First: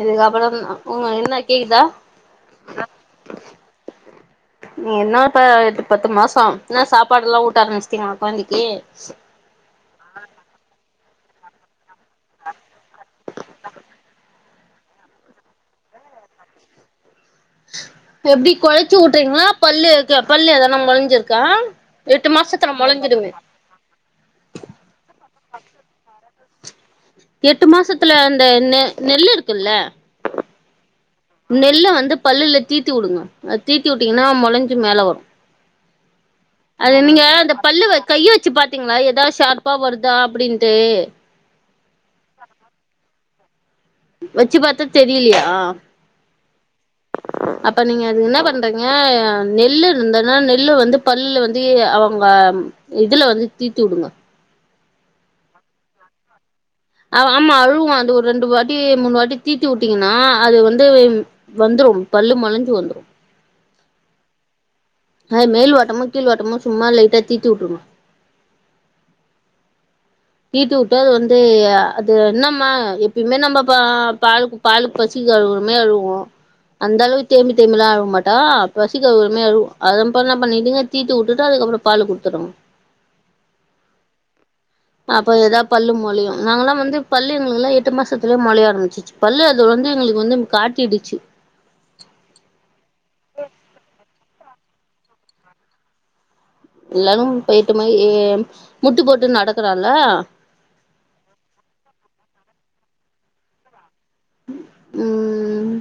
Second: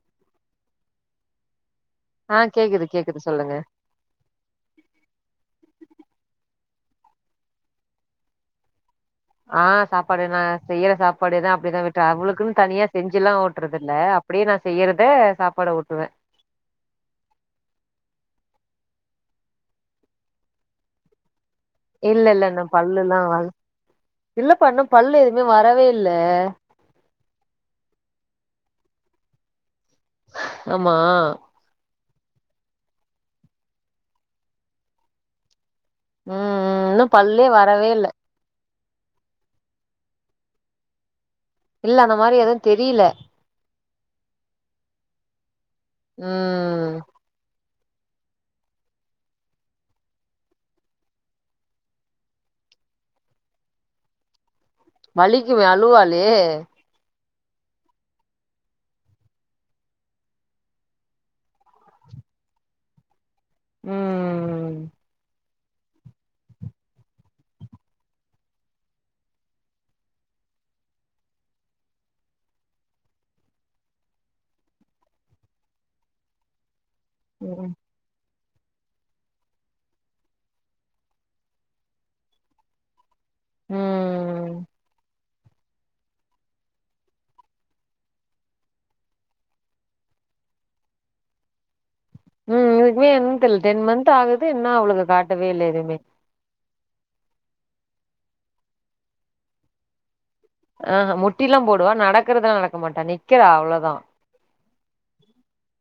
இதுக்கு அப்புறம் உங்க என்ன கேக்குதா ஆ கேக்குது கேக்குது சொல்லுங்க நீ என்ன இப்ப எட்டு பத்து மாசோம் என்னா சாப்பாடுல்லாம் ஊட்ட ஆரம்பிச்சிட்டிங்களா கொழந்தைக்கு ஆ சாப்பாடுதான் நான் செய்யற சாப்பாடுதான் அப்டிதான் ஊட் றன் அவளுக்குன்னு தனியா செஞ்சுல்லாம் ஊட்டுறது இல்ல அப்டியே நான் செய்யறத சாப்பாடா ஊட்டுவேன் எப்டி கொழச்சு ஊட்டுறீங்களா பல்லு பல்லு ஏதநா மொளஞ்சிருக்க இல்ல எட்டு இல்ல இன்னு மாசத்துல பல்லுல்லா மொளஞ்சிடுமே வள இல்லப்பா இன்னும் பல்லு எதுவும் வரவே இல்ல எட்டு மாசத்துல அந்த ந நெல்லு இருக்குல்ல ஆமா நெல்ல வந்து பல்லுல தீத்தி விடுங்க அது தீத்தி விட்டீங்கன்னா மொளஞ்சு மேல வரும் ம் ம் அது இன்னு நீங்க பல்லே அந்த வரவே பல்லுவ இல்ல கைய வெச்சு பாத் பாத்தீங்களா ஏதா ஷார்பா வருதா அப்டின்ட்டு இல்ல அந்த மாரி எதும் தெரில வெச்சு பாத்து தெரிலியா ம் அப்ப நீங்க அது என்ன பண்றீங்க நெல்லு இருந்ததுன்னா நெல்லு வந்து பல்லு வந்து அவுங்க இதுல வந்து தீ்த்தி வுடுங்க வலிக்குமே அழுவாலே ஆமா அழுவான் அது ஒரு ரெண்டு வாட்டி மூணு வாட்டி தீத்தி உட்டீங்கன்னா அது வந்து வந்துரும் பல்லு மோலஞ்சு வந்துரும் ம் மேல் வாட்டமும் கீழ் வாட்டமும் சும்மா லைட்டா தீத்தி வுட்றனும் தீட்டு வுட்டு அது வந்து அது என்னம்மா எப்பயுமே நம்ம பால் பால் பால் பசிக்கு அழுவுர மாரிஅழுவும் அந்த அளவுக்கு தேமி ம் தேமிலாம் அழுக மாட்டா பசிக்கு அழுவற மேரி அழுவும் அத அப்போ என்ன பண்ணிடுதுங்க தீத்து உட்டுட்டு அதுக்கப்புறம் பால குடுத்துருவோ ம் அப்ப எதா பல்லு மொளையும் நாங்கலா வந்து பல்லு எங்களுக்குலா எட்டு மாசத்துலே மொளைய ஆரம்பிச்சிச்சி பல்லு அது வந்து எங்களுக்கு வந்து காட்டிடுச்சி இன்மே என்னான்னு தெர்ல டென் மன்ந்த் ஆகுது இன்னு அவளுக்கு காட்டவே இல்ல எதுவுமே எல்லாரும் போயிட்ட மாரி முட்டி போட்டு நடக்கராளா ஆ முட்டிலாம் போடுவா நடக்கறதுதல்லா நடக்க மாட்டா நிக்கறா அவ்ளோதா ம்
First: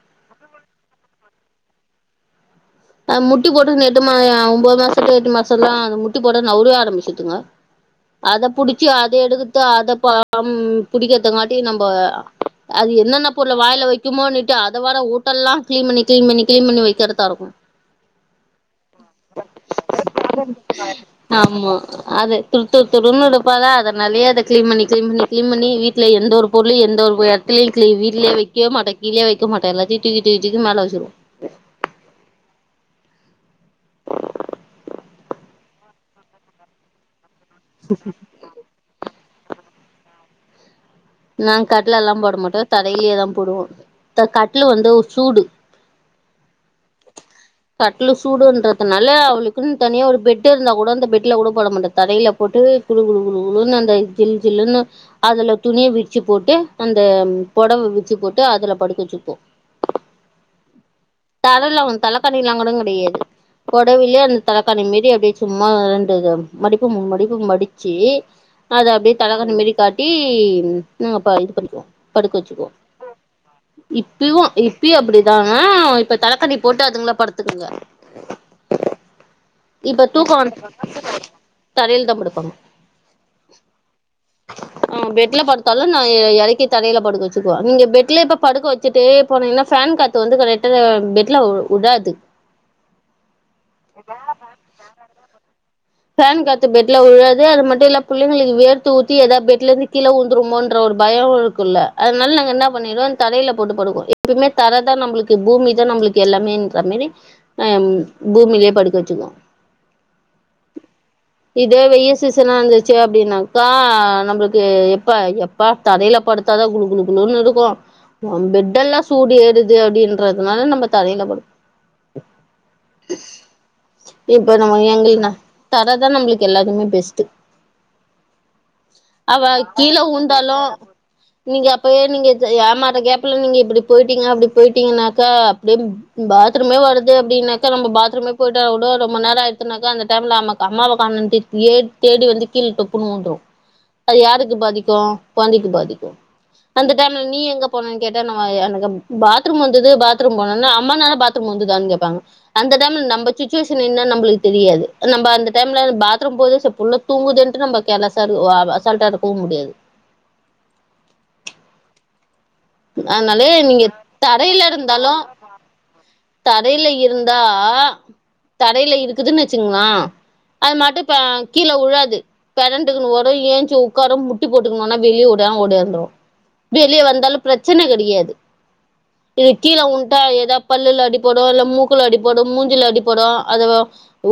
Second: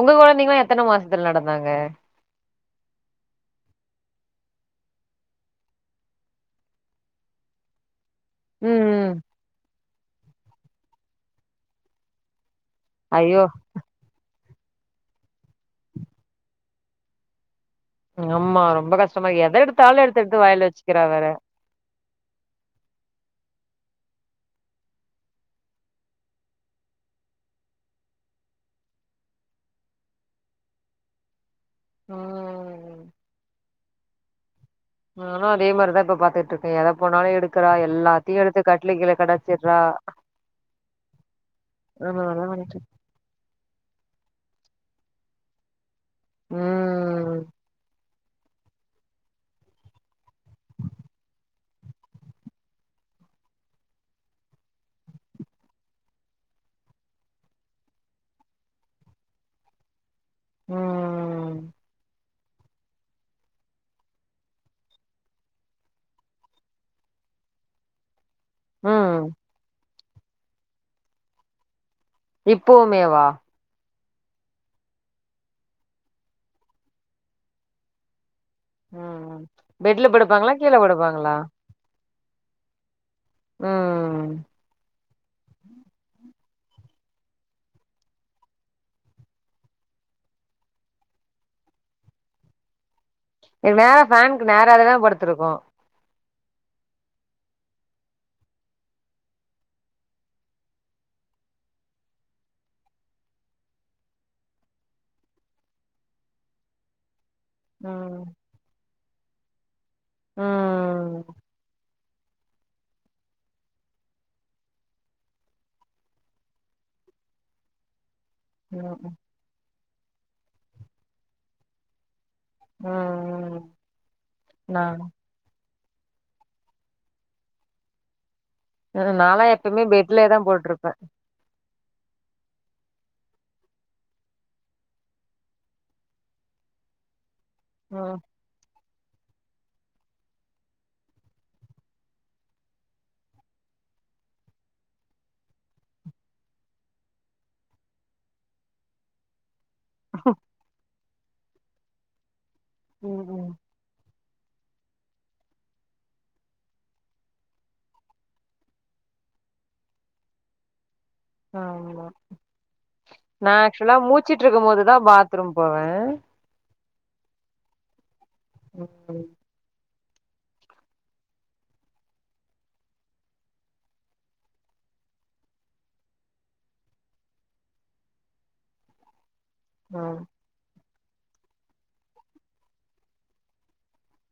ஒங்க கொழந்தைங்களா எத்தன மாசத்துல நடந்தாங்க அது முட்டி போட்டுனு எட்டு மா ஒம்போது மாசத்துல எட்டு மாசல்லா அது முட்டி போட நவுரவே ஆரம்பிச்சிருதுங்க அத ம் புடிச்சி ம் அத எடுத்து அத ப ம் புடிக்கிறதங்காட்டியு நம்ப அது என்னென்ன ஐயோ பொருள வாயில வக்குமோன்னுட்டு அத வேற ஊட்டெல்லாம் கிளீன் பண்ணி கிளீன் பண்ணி கிளீன் பண்ணி வக்கிறதா இருக்கும் ஆமா ரொம்ப கஷ்டமா இருக்கு எத எடுத்தாலும் எடுத்தெடுத்து வாய்ல வச்சிக்கிறா வேற ஆமா அது துரு துரு துருன்னு இருப்பால அதனாலயே அத கிளீன் பண்ணி கிளீன் பண்ணி கிளீன் பண்ணி வீட்ல எந்த ஒரு பொருளு எந்த ஒரு எடத் துரு கிளின் வீட்லயே வைக்கவே மாட்டா கீழ வைக்க மாட்ட எல்லாத்தையு தூக்கி தூக்கி தூக்கி மேல வச்சிருவ ஆ நானும் அதே மாரி தா இப்ப பாத்துட்டுருக்கேன் எத போனாலும் எடுக்கறா எல்லாத்தையும் எடு த்து கட்டுல கீழ கெடாசிறா நான் கட்ல எல்லாம் போட அதா மாட்டோம் பண்ணிட்டு தரையிலயே தா போடுவோம் இந்த கட்லு வந்து ஒரு சூடு ம் கட் லு சூடுன்றதுனால அவளுக்குன் தனியா ஒரு பெட்டு இருந்தா கூட அந்த பெட்ல கூட போட மாட்ட தரையில போட்டு குலு குலு குலு குலுனு அந்த ஜில் ஜில்லுன்னு அதுல துணிய வி ரிச்சி போட்டு அந்த பொடவ விருச்சி போட்டு அதுல படுக்க வச்சிப்போம் ம் தரல வந் தலக்காணிலா கூட கெடையாது பொடவிலே அந்த தலக்கானி மேரி அப்டே சும்மா ரண்டு மடிப்பு மூணு மடிப்பு மடிச்சி அத அப்டே ம் தலகானி மேரி காட்டி நாங்க பா இது பண்ணிக்குவோ படுக்க வச்சிக்குவோ இப்பவுமேவா இப்பயும் இப்பயு அப்டிதாங்க இப்ப தலக்காணி போட்டு அதுங்களே படுத்துக்குங்க ம் இப்ப பெட்ல தூக்கம் படுப்பாங்களா கீழ படுப்பாங்களா தரையில தா படுப்பாங்க ம் அவுங்க பெட்ல படுத் தாலும் நா எ எறக்கி தரையில படுக்க வச்சிக்குவ நீங்க பெட்ல இப்ப படுக்க வச்சிட்டே போனீங்கன்ன ஃபேன் காத் து வந்து கரெக்ட்டா பெட்ல உடாது மேல ஃபேனுக்கு நேரா தான படுத்திருக்கோம் ஃபேன் காத்து பெட்ல உழாது அது மட்டு இல்ல பிள்ளைங்களுக்கு வேர்த்து ஊத்தி எதா பெட்ல இருந்து கீழ உழுந்துருமோன்ற ஒரு பயம் இருக்குல்ல அதனால நாங்க என்ன பண்ணிடுவ தரையில போட்டு படுக்குவோ எப்பயுமே தர தா நம்பளுக்கு பூமி தா நம்பளுக்கு எல்லாமேன்ற மேரி ஆ ம் பூமிலே படுக்க வச்சிக்குவோம் ம் இதே வெயில் சீசனா இருந்துச்சி அப்டின்னாக்கா நம்பளுக்கு எப்ப ப்பா தரையில படுத்தாதா குளு குளு குளுன்னு இருக்கும் பெட்டெல்லா ம் சூடு ஏறுது அப்டின்றதுனால நம்ப தரையில படு ம் ம் இப்ப நம்ம நா எங்கள்னா தர தா நம்பளுக்கு எல்லாத்துக்குமே பெஸ்ட்டு நாலா அவ எப்பயுமே கீழ பெட்லயே தா உழுந்தாலும் போட்ருப்பே நீங்க அப்பே நீங்க ஏமாற கேப்பல நீங்க இப்டி போய்டிட்டீங்க அப்டி போயிட்டீங்கன்னாக்கா அப்டிய பாத்ரூமே வருது அப்டின்னாக்கா நம்ம ம் பாத்ரூமே அவ்ளோ ரொம்ப நேரோ ஆயிடுசுனாக்கா அந்த டைம்ல ஆம்மக் அம்மாவக் காண்ணோண்ட்டு ஏ தேடி வந்து கீழ டேப்புன்னு விழுந்துரும் அது யாருக்கு பாதிக்கும் குழந்தைக்கு பாதிக்கும் அந்த டைம்ல நீ எங்க போன்னன்னு கேட்டா நம்ம எனக்கு எப் பாத்ரூம் வந்தது பாத்ரூம் போனனா அம்மனேரோ பாத்ரூம் வந்துதானு கேப்பாங்க அந்த டைம்ல ம் நம்ம ம் சுச்சுவே ஷன் என்னா நம்மளுக்கு தெரியாது நம்ம அந்த டைம்ல பாத்ரூம் போகுது செரி புள்ள தூங்குதுன்டு நம்ம கேர்லேஸ்ஸா ஓ ஆ அசால்ட்டா இருக்கவு முடியாது ஆமா அதனாலே நா நீங்க ஆக்சுவலா முழுச்சுட்டு தரையில இருக்கும் போதுதா இருந்தாலு பாத்ரூம் போவேன் தரையில இருந்தா தரையில ம் இருக்குதுன்னு வச்சுங்களா அது மட்டும் இப்ப கீழ உழாது பிரண்டுகிட்டு வரும் எந்திரிச்சு உட்காரும் முட்டி போட்டுக்கணும்னா வெளிய ஓடியா ஓடியாந்துடும் வெளிய வந்தாலு பிரச்சன கெடையாது இது கீழ உண்டா ம் ஏதா பல்லுல அடி படு இல்ல மூக்குள்ள அடி படு மூஞ்சல அடி படு அது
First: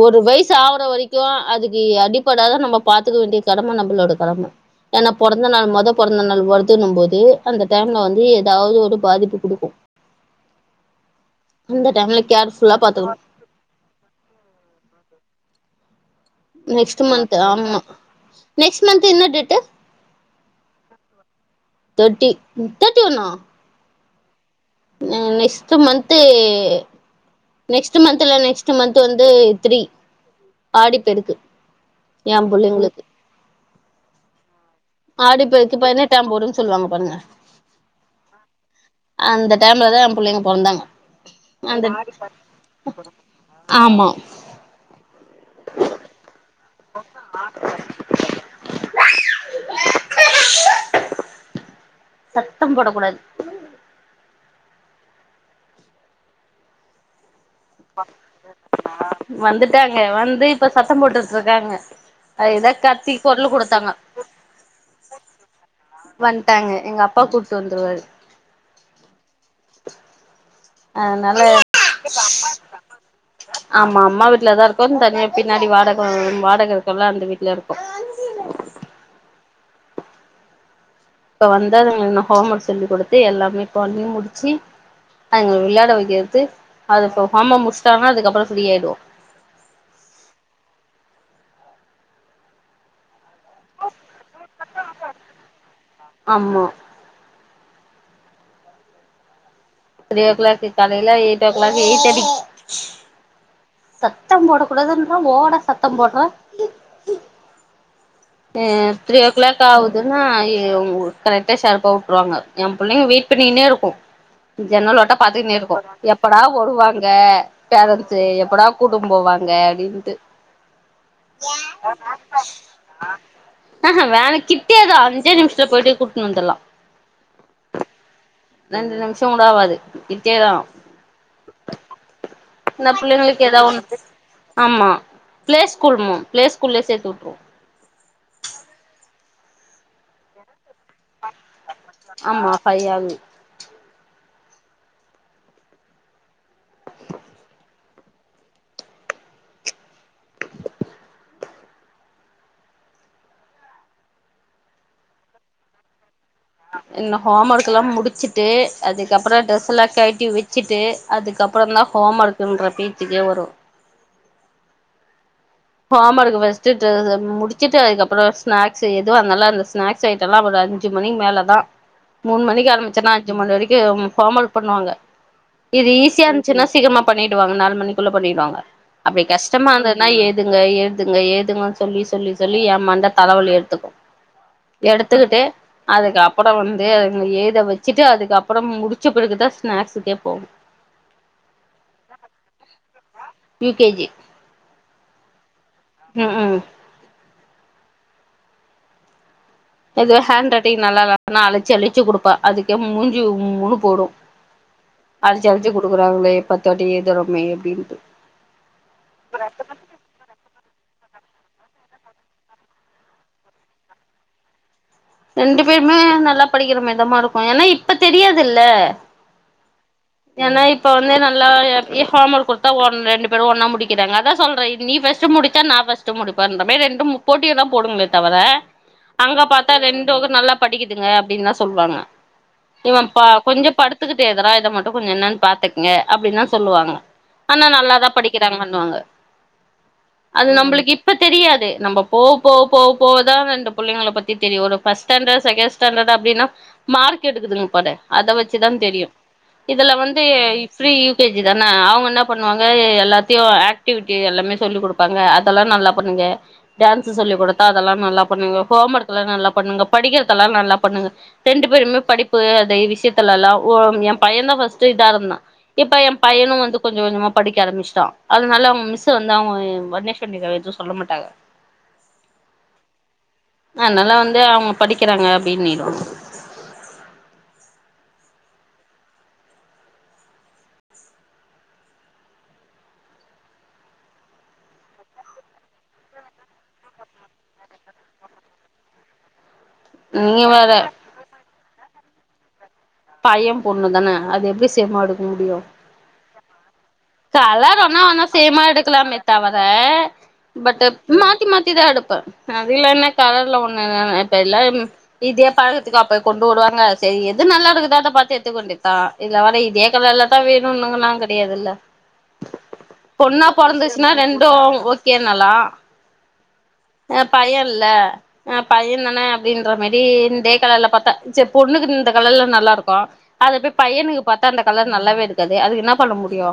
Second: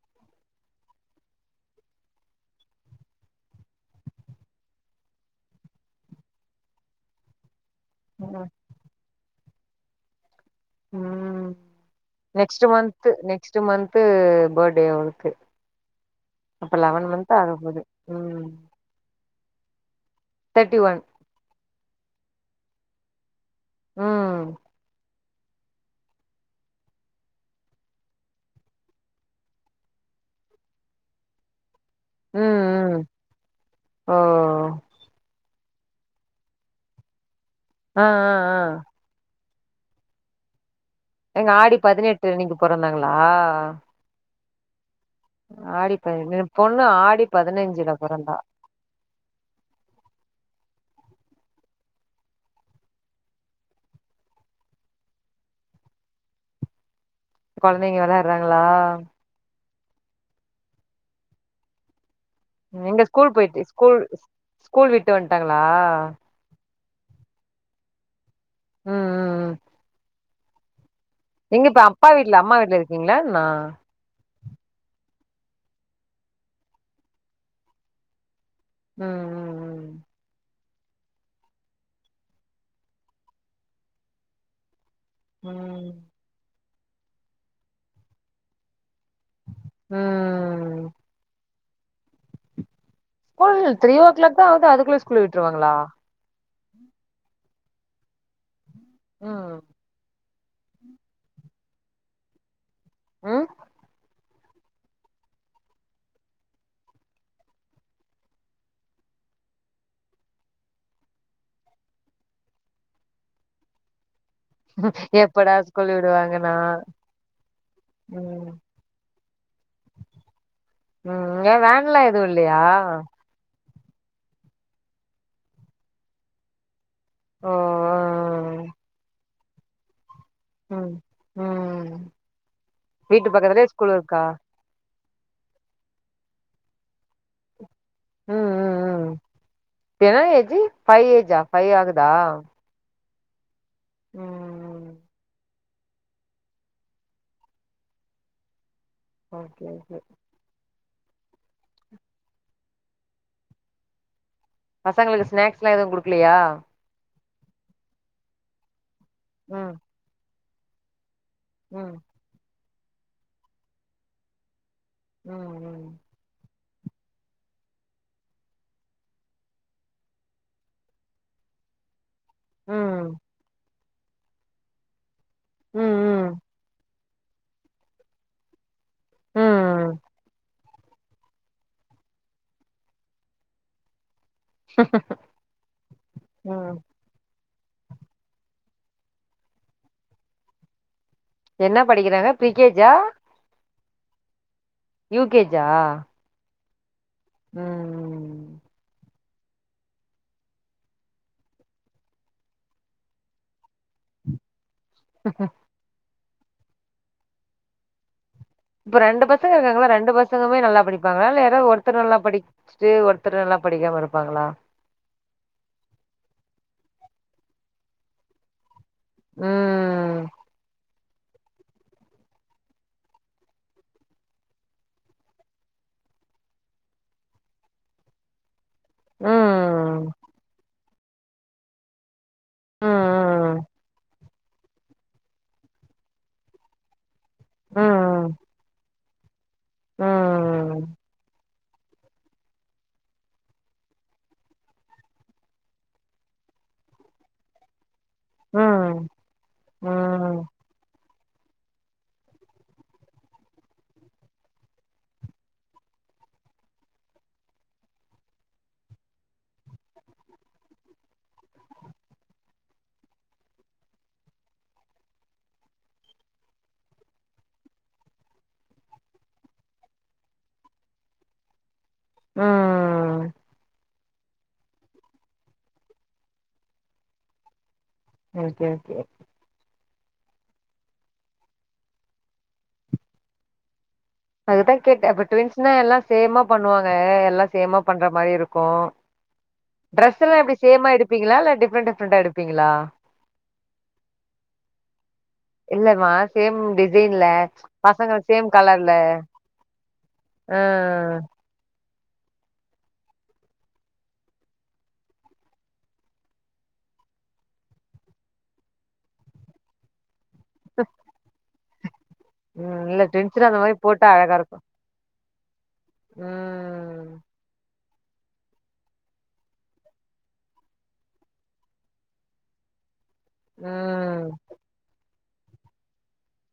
ஒரு வயசு ஆகுற வரைக்கும் அதுக்கு அடிப்படாதான் நம்ம பாத்துக்க வேண்டிய கடமை நம்மளோட கடமை ஏன்னா பொறந்த நாள் மொத பொறந்த நாள் வருதுன்னும் போது அந்த டைம்ல வந்து ம் ஏதாவது ஒரு பாதிப்பு குடுக்கும் ம் அந்த டைம்ல நெக்ஸ்ட் கேர்ஃபுல்லா மந்த்து பாத்துக்கணு நெக்ஸ்ட் மந்த்து பிரத்டே அவனுக்கு இப்ப லெவன் மந்த்து ஆக போது ம் நெஸ்ட் மந்த் என்ன date thirty one thirty thirty ஒன்னா ம் ம் நெஸ்ட் மந்த்து நெக்ஸ்ட் மந்த் இல்ல நெக்ஸ்ட் மந்த்து வந்து த்ரீ ஆடி பெருக்கு ஏ ம் புள்ளைங்களுக்கு ம் ஓ ஆடிப்பெருக்கு பதினெட்டாம் போடுன்னு சொல்லுவாங்க பாருங்க ஆ ஆ ஆ அந்த டைம்லதா ஏ புள்ளைங்க பொறந்தாங்க எங்க ஆடி அந்த பதினெட்டு அன்னிக்கு பொறந்தாங்ளா ஆமா ஆடி பதி ஏழு பொண்ணு ஆடி பதினஞ்சுல பொறந்தா சத்தம் போடக் கூடாது கொழந்தைங்க வெளாட்றாங்களா வந்துட்டாங்க வந்து இப்ப சத்தம் போட்டுட்டு இருக்காங்க அது ஏதா எங்க கத்தி ஸ்கூல் குரல் போயிட்டு குடுத்தாங்க ஸ்கூல் ஸ்கூல் விட்டு வந்ட்டாங்களா ட்டாங்க எங்க அப்பா கூட்டு வந்துருவாரு ம் ம் ம் அதனால எங்க இப்ப அப்பா வீட்ல அம்மா வீட்ல இருக்கீங்ளான்னா ஆமா அம்மா வீட் டுல தான் இருக்கோ தனியா பின்னாடி வாடக வாடக இருக்குல்ல அந்த வீட்டுல இருக்கோ ம் இப்ப வந்துங் என்ன ஹோம் ஒர்க் சொல்லிக் கொடுத்து எல்லாமே பண்ணி முடிச்சு ம் அதுங்க விளையாட ம் வைக்கறது அது இப்போ ஹோம் ஒர்க் முடிச்சாங்கா அதுக்கப்பறோ ஃப்ரீயாயிடுவோ ம் ஸ்கூல் த்ரீ ஓ கிளாக் தா ஆகுது அதுக்குள்ள ஸ்கூல் விட்ருவாங்களா ஆமா ஆ த்ரீ ஓ க்ளாக்கு காலைல எய்ட் ஓ க்ளாக்கு எய்ட் தட்டிக் ம் சத்தம் போடக் கூடாதுன்றே ஓடா சத்தம் போட்ற ஆ த்ரியோ க்ளாக் ஆவ்துன்னா ஏ மோ ங்கூர் கரெக்ட்டா ஷார்ப்பா வுட்ருவாங்க யம் பிள்ளைங்க வெய்ட் பண்ணீன்னே இருக்கு ஜன்னலோட்டடா எப்படா பாத்துக்னே ஸ்கூல் ருக்கு எப்படா விடுவாங்கன்னா வருவாங்க பேரன்ஸு ம் எப்படா கூட்டும் போவாங்க அப்டின் ட்டு உஉ ஏ வேன்லா எது இல்லயா ஆஹா வேனு கிட்யேதா அஞ்சே நிம்ஷ்ல போய்ட்டு கூட்னு வந்துர்லா ஓ ஆ ரெண்டு நிம்ஷோ வுட ஆவாது கிட்டேதா ம் ம் இந வீட்டு பிள்ளைங்களுக் ஏதா பக்கத்துலயே ஸ்கூல் ஒண்ணுத்து இருக்கா ஆமா ப்ளே ஸ்கூல் மு ப்ளே ஸ்கூல்லே சேத் வுட்ரு ம் ம் ம் எனா ஏஜ்ஜி ஃபை ஏஜ்ஜா ஃபை ஆகுதா ஆமா ஃபை ஆகு ம் ஓகே ஓகே பசங்களுக்கு ஸ்னாக்ஸ்லா எது குடுக்குலையா இன்னு ஹோமர்க்குல்லா முடிச்சிட்டு அதுக்கப்பறா ட்ரெஸ் ம் எல்லா கழட்டி விச்சுட்டு அதுக்கப் ப்பறந்தா ம் ஹோமர்க்குன்ற பீச்சுக்கே வரு ம் ம் ஹாமர்க்‌கு ஃபஸ் த்துட்டு தம் முடிச்சிட்டு அதுக்கப்பறோ ஸ்நாக்ஸு எதோ அன்னால அந்த ஸ்நாக்ஸ் ஐட்டல்லா ஒர் அஞ்சி மணிங் மேல தா மூண் மணிக்கு ம் ஆரம்பிச்சேன்னா ம் அஞ்சு மணி வரைக்கி உம் ஃபாமல் பண்ணுவாங்க இது ஈஸியா ம் இருந்ச்சின்னா சீக்கிர்மா பண்ணிடுவாங்க நாலு மணிக்குள்ள பண்ணிடுவாங்க அப்டி ம் கஷ்டமா ம் இந்ததுனா ஏத் இங்க எழ்துங்க ஏதுங்க சொல்லி சொல்லி சொல்லி ய மண்ட தலவலி எடுத்துக்கு எடத்துக்குட்டு அதுக்கப்பறோ ம் வந்து அதுங்கு ஏத வை ச்சிட்டு அதுக்கப்பறம் முடிச்சு பிறகு தா ஸ்நாக்ஸ்க்கே போம் என்ன படிக்கிறாங்க ப்ரிகேஜா யூ கேஜி யூகேஜா ம் ஹு ம் எதா ஹேண்ட் ரட்டிங் நல்லாஇல்ல னா அலச்சி அலிச்சு குடுப்பா அதுக்கே மூஞ்சி உம்முன்னு போடு அல்ச்சி அல்ச்சி குடுக்குறாங்ளே பத்தொட்டி எதுறுமே அப்டின்ட்டு இப்ப ரெண்டு பசங்க இருக்காங்கள ரெண்டு பஸ் பசங்கமே நல்லா படிப்பாங்க இல்ல யாராவ் ஒருத்தர் நல்லா படிக்ச்சுட்டு ஒருத்தர் நல்லா படிக்காம இருப்பாங்களா ரெண்டு பேருமே நல்லா படிக்கிற மேற் தாமா இருக்கு ஏன்னா இப்பு தெரியாதுல்ல ம் ஏன்னா இப்ப வந்து நல்லா எ ஏ ஹோமர்க் குர்த்தா ஒன் ரெண்டு பேரு ஒன்னா முடிக்கிறாங்க அதா சொல்றே இது நீ ஃபஸ்ட்டு முடி த்தா நா ஃபஸ்ட்டு முடிப்பன்றமே ரெண்டும் போட்டியே தா போடுங்ளே தவர அங்க பாத் ம் உ நல்லா படிக்குதுங்க அப்டின்லா சொல்வாங்க இவ பா ம் கொஞ்சோ படுத்துக்கிட்டே எழுதறா இத மட்டு கொஞ்சோ என்னன் பாத்துக்ங்க அப்டின் தா சொல்லுவாங்க ஆனா நல்லாதா ம் படிக்கிறாங்கன்வாங்க ம் அது ம் நம்பளுக் இப்ப தெரி யாது நம்ப போ போ போ போகதா ரெண்டு புள்ளைங்கள பத் தி தெரியு ஒரு ஃபஸ்ட் ஸ்டாண்டட் செகண்ட் ஸ்டாண்டட் அப்டினா மார்க் எடுக்குதுங்க பாரு அத வெச்சுதா தெரியு ம் இதுல வந்து ம் இ ஃப்ரீ கே ஜி தான அவ்ங்க என்ன பண்வாங்க எல்லாத்தையு ஆக்டிவிட்டி எல்லாமே சொல்லி குடுப்பாங்க அதெல்லா நல்லா பண்ணுங்க டேன்ஸு சொல்லி் குடுத்தா அதெல்லா நல்லா பண்ணுங்க ஹோம் ஒர்க் எல்லா நல்லா பண்ணுங்க படிக்கிறதெல்லா நல்லா பண்ணுங்க ரெண்டு பேருமே படிப்பு அந்த இ விஷ்யத்துலெல்லா ஓ எம்பையந்தா ஃபஸ்ட்டு இதா இருந்தா இப்ப எம்பையனு வந்து கொஞ்ச கொஞ்சமா படிக்க ஆரம்மிஸ்ட்டா அதுனால அவ்ங்க மிஸ்ஸு வந்து அவ்ங்க வர்னேஷ் அவந்திகா எது சொல்ல மாட்டாங்க ம் அ நல்லா வந்து அவ்ங்க படிக்கிறாங்க அப்டினுருவாங்க ஓகே ஓகே அதுக்குதா கேட்டே இப்ப ட்வின்ஸ்னா எல்லா சேமா பண்ணுவாங்க எல்லா சேமா பண்ற மாரி இருக்கு ட்ரஸ் எல்லா நீங்க எப்டி வேற சேமா எடுப்பீங்களா இல்ல டிஃப்ரெண்ட் டிஃப்ரெண்டா எடுப்பீங்களா பைய பொண்ணு தான அது எப்டி சேமா எடுக் முடியு இல்லமா சேம் டிஸ் கலர் ஒன்னா வேணா சேமா எடுக்கலாமே தவர ஆ பட்டு மாத் தி மாத்திதா எடுப்பே அது இல்லனா கலர்ல ஒன்னு வேணா எட்ப்ப எல்லா ம் இதே பழகற்த்துக்கா போய் கொண்டு வருவாங்க செரி எது நல்லா இருக்குதோ அத பாத்து எட்த்துக்க வேண்டியத் தா இதுல வேற இதே கலர்ல இதா வேணுனுங்கல்லா கெடையாதுல்ல ம் இல்ல பொண்ணா ட்வின்ஸ்னா அந்த மாரி போட்டா பொறந்துஸ்னா அழகா ரெண்டு இருக்கு ஓ ஓகேனலா ம் ஆ பைய இல்ல ஆ பையந்தான அப்டின்ற மாரி இந்தே கலர்ல பாத்தா சேர் பொண்ணுக்கு இந்த கலர்ல நல்லாருக்கு அத போய் பையனுக்கு ம் பாத்தா அந்த கலர் நல்லாவே இருக்காது அதுக்கென்னா பண்ண முடியு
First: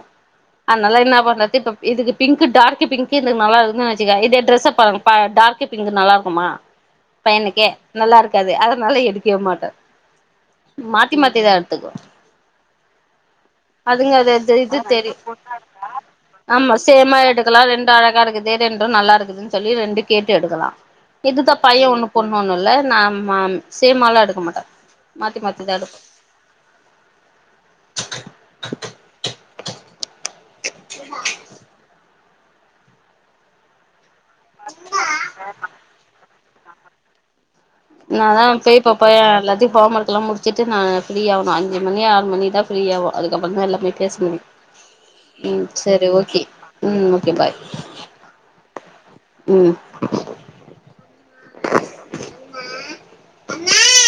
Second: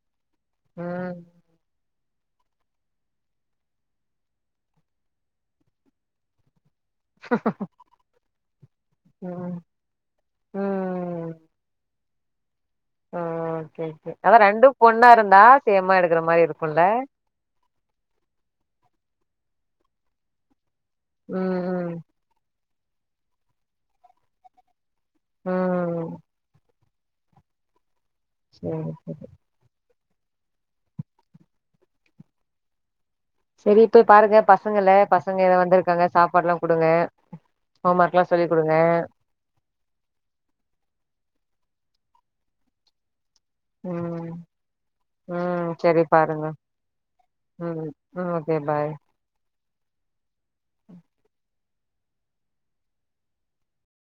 அத்னால என்னா ம் பண்றது இப்ப இதுக்கு பிங்க்கு டார்க்கு பிங்க்கு இதுக் நல்லாருக்குதுன் வெச்சுக்க இதே ட்ரஸ்ஸ பாருங்க பா டார்க்கு பிங்க்கு நல்லார்க்குமா பையனுக்கு நல்லார்க்காது அதனால எடுக்கவே ம் மாட்டே மாத் தி ம் மாத்தி தா எடுத்துக்வோ ஆ ஓகே ஓகே அதா அது ரெண்டு இது பொண்ணா தெரியு இருந்தா சேமா எடுக்கற மாரி இருக்குல்ல கெல்லா ரெண்டு அழகா இருக்குது ரெண்டு நல்லாருக்குதுன் சொல்லி ரெண்டு கேட்டு எடுக்கலா இதுதா ம் பைய ம் ஒன்னு பொண்ணு ஒன்னுல்ல நா மாம் சேமாலா எடுக்க மாட்டே மாத்தி மாத்தி தா எடுப்பே ம் சேரி சேரி [unintelligible] சேரி போய் பாருங்க பசங்க இல்ல பசங்க எதோ வந்திருக்காங்க சாப்பாடுலா குடுங்க ஹோம் ஒர்க்லா நா தா சொல்லி் குடுங்க போய் பப்பயா அல்லது ஹோம் ஒர்க்குலா முடிச்சிட்டு நா ஃப்ரீயாவணு அஞ்சு மணி ஆறு மணி தா ஃப்ரீயாவோ அதுக்கப்பறந்தா எல்லா போய் பேஸ் ம் முடியு ம் சரி செரி ஓகே பாருங்க ம் ஓகே பாய் ம் ம் ஓகே பாய் ம்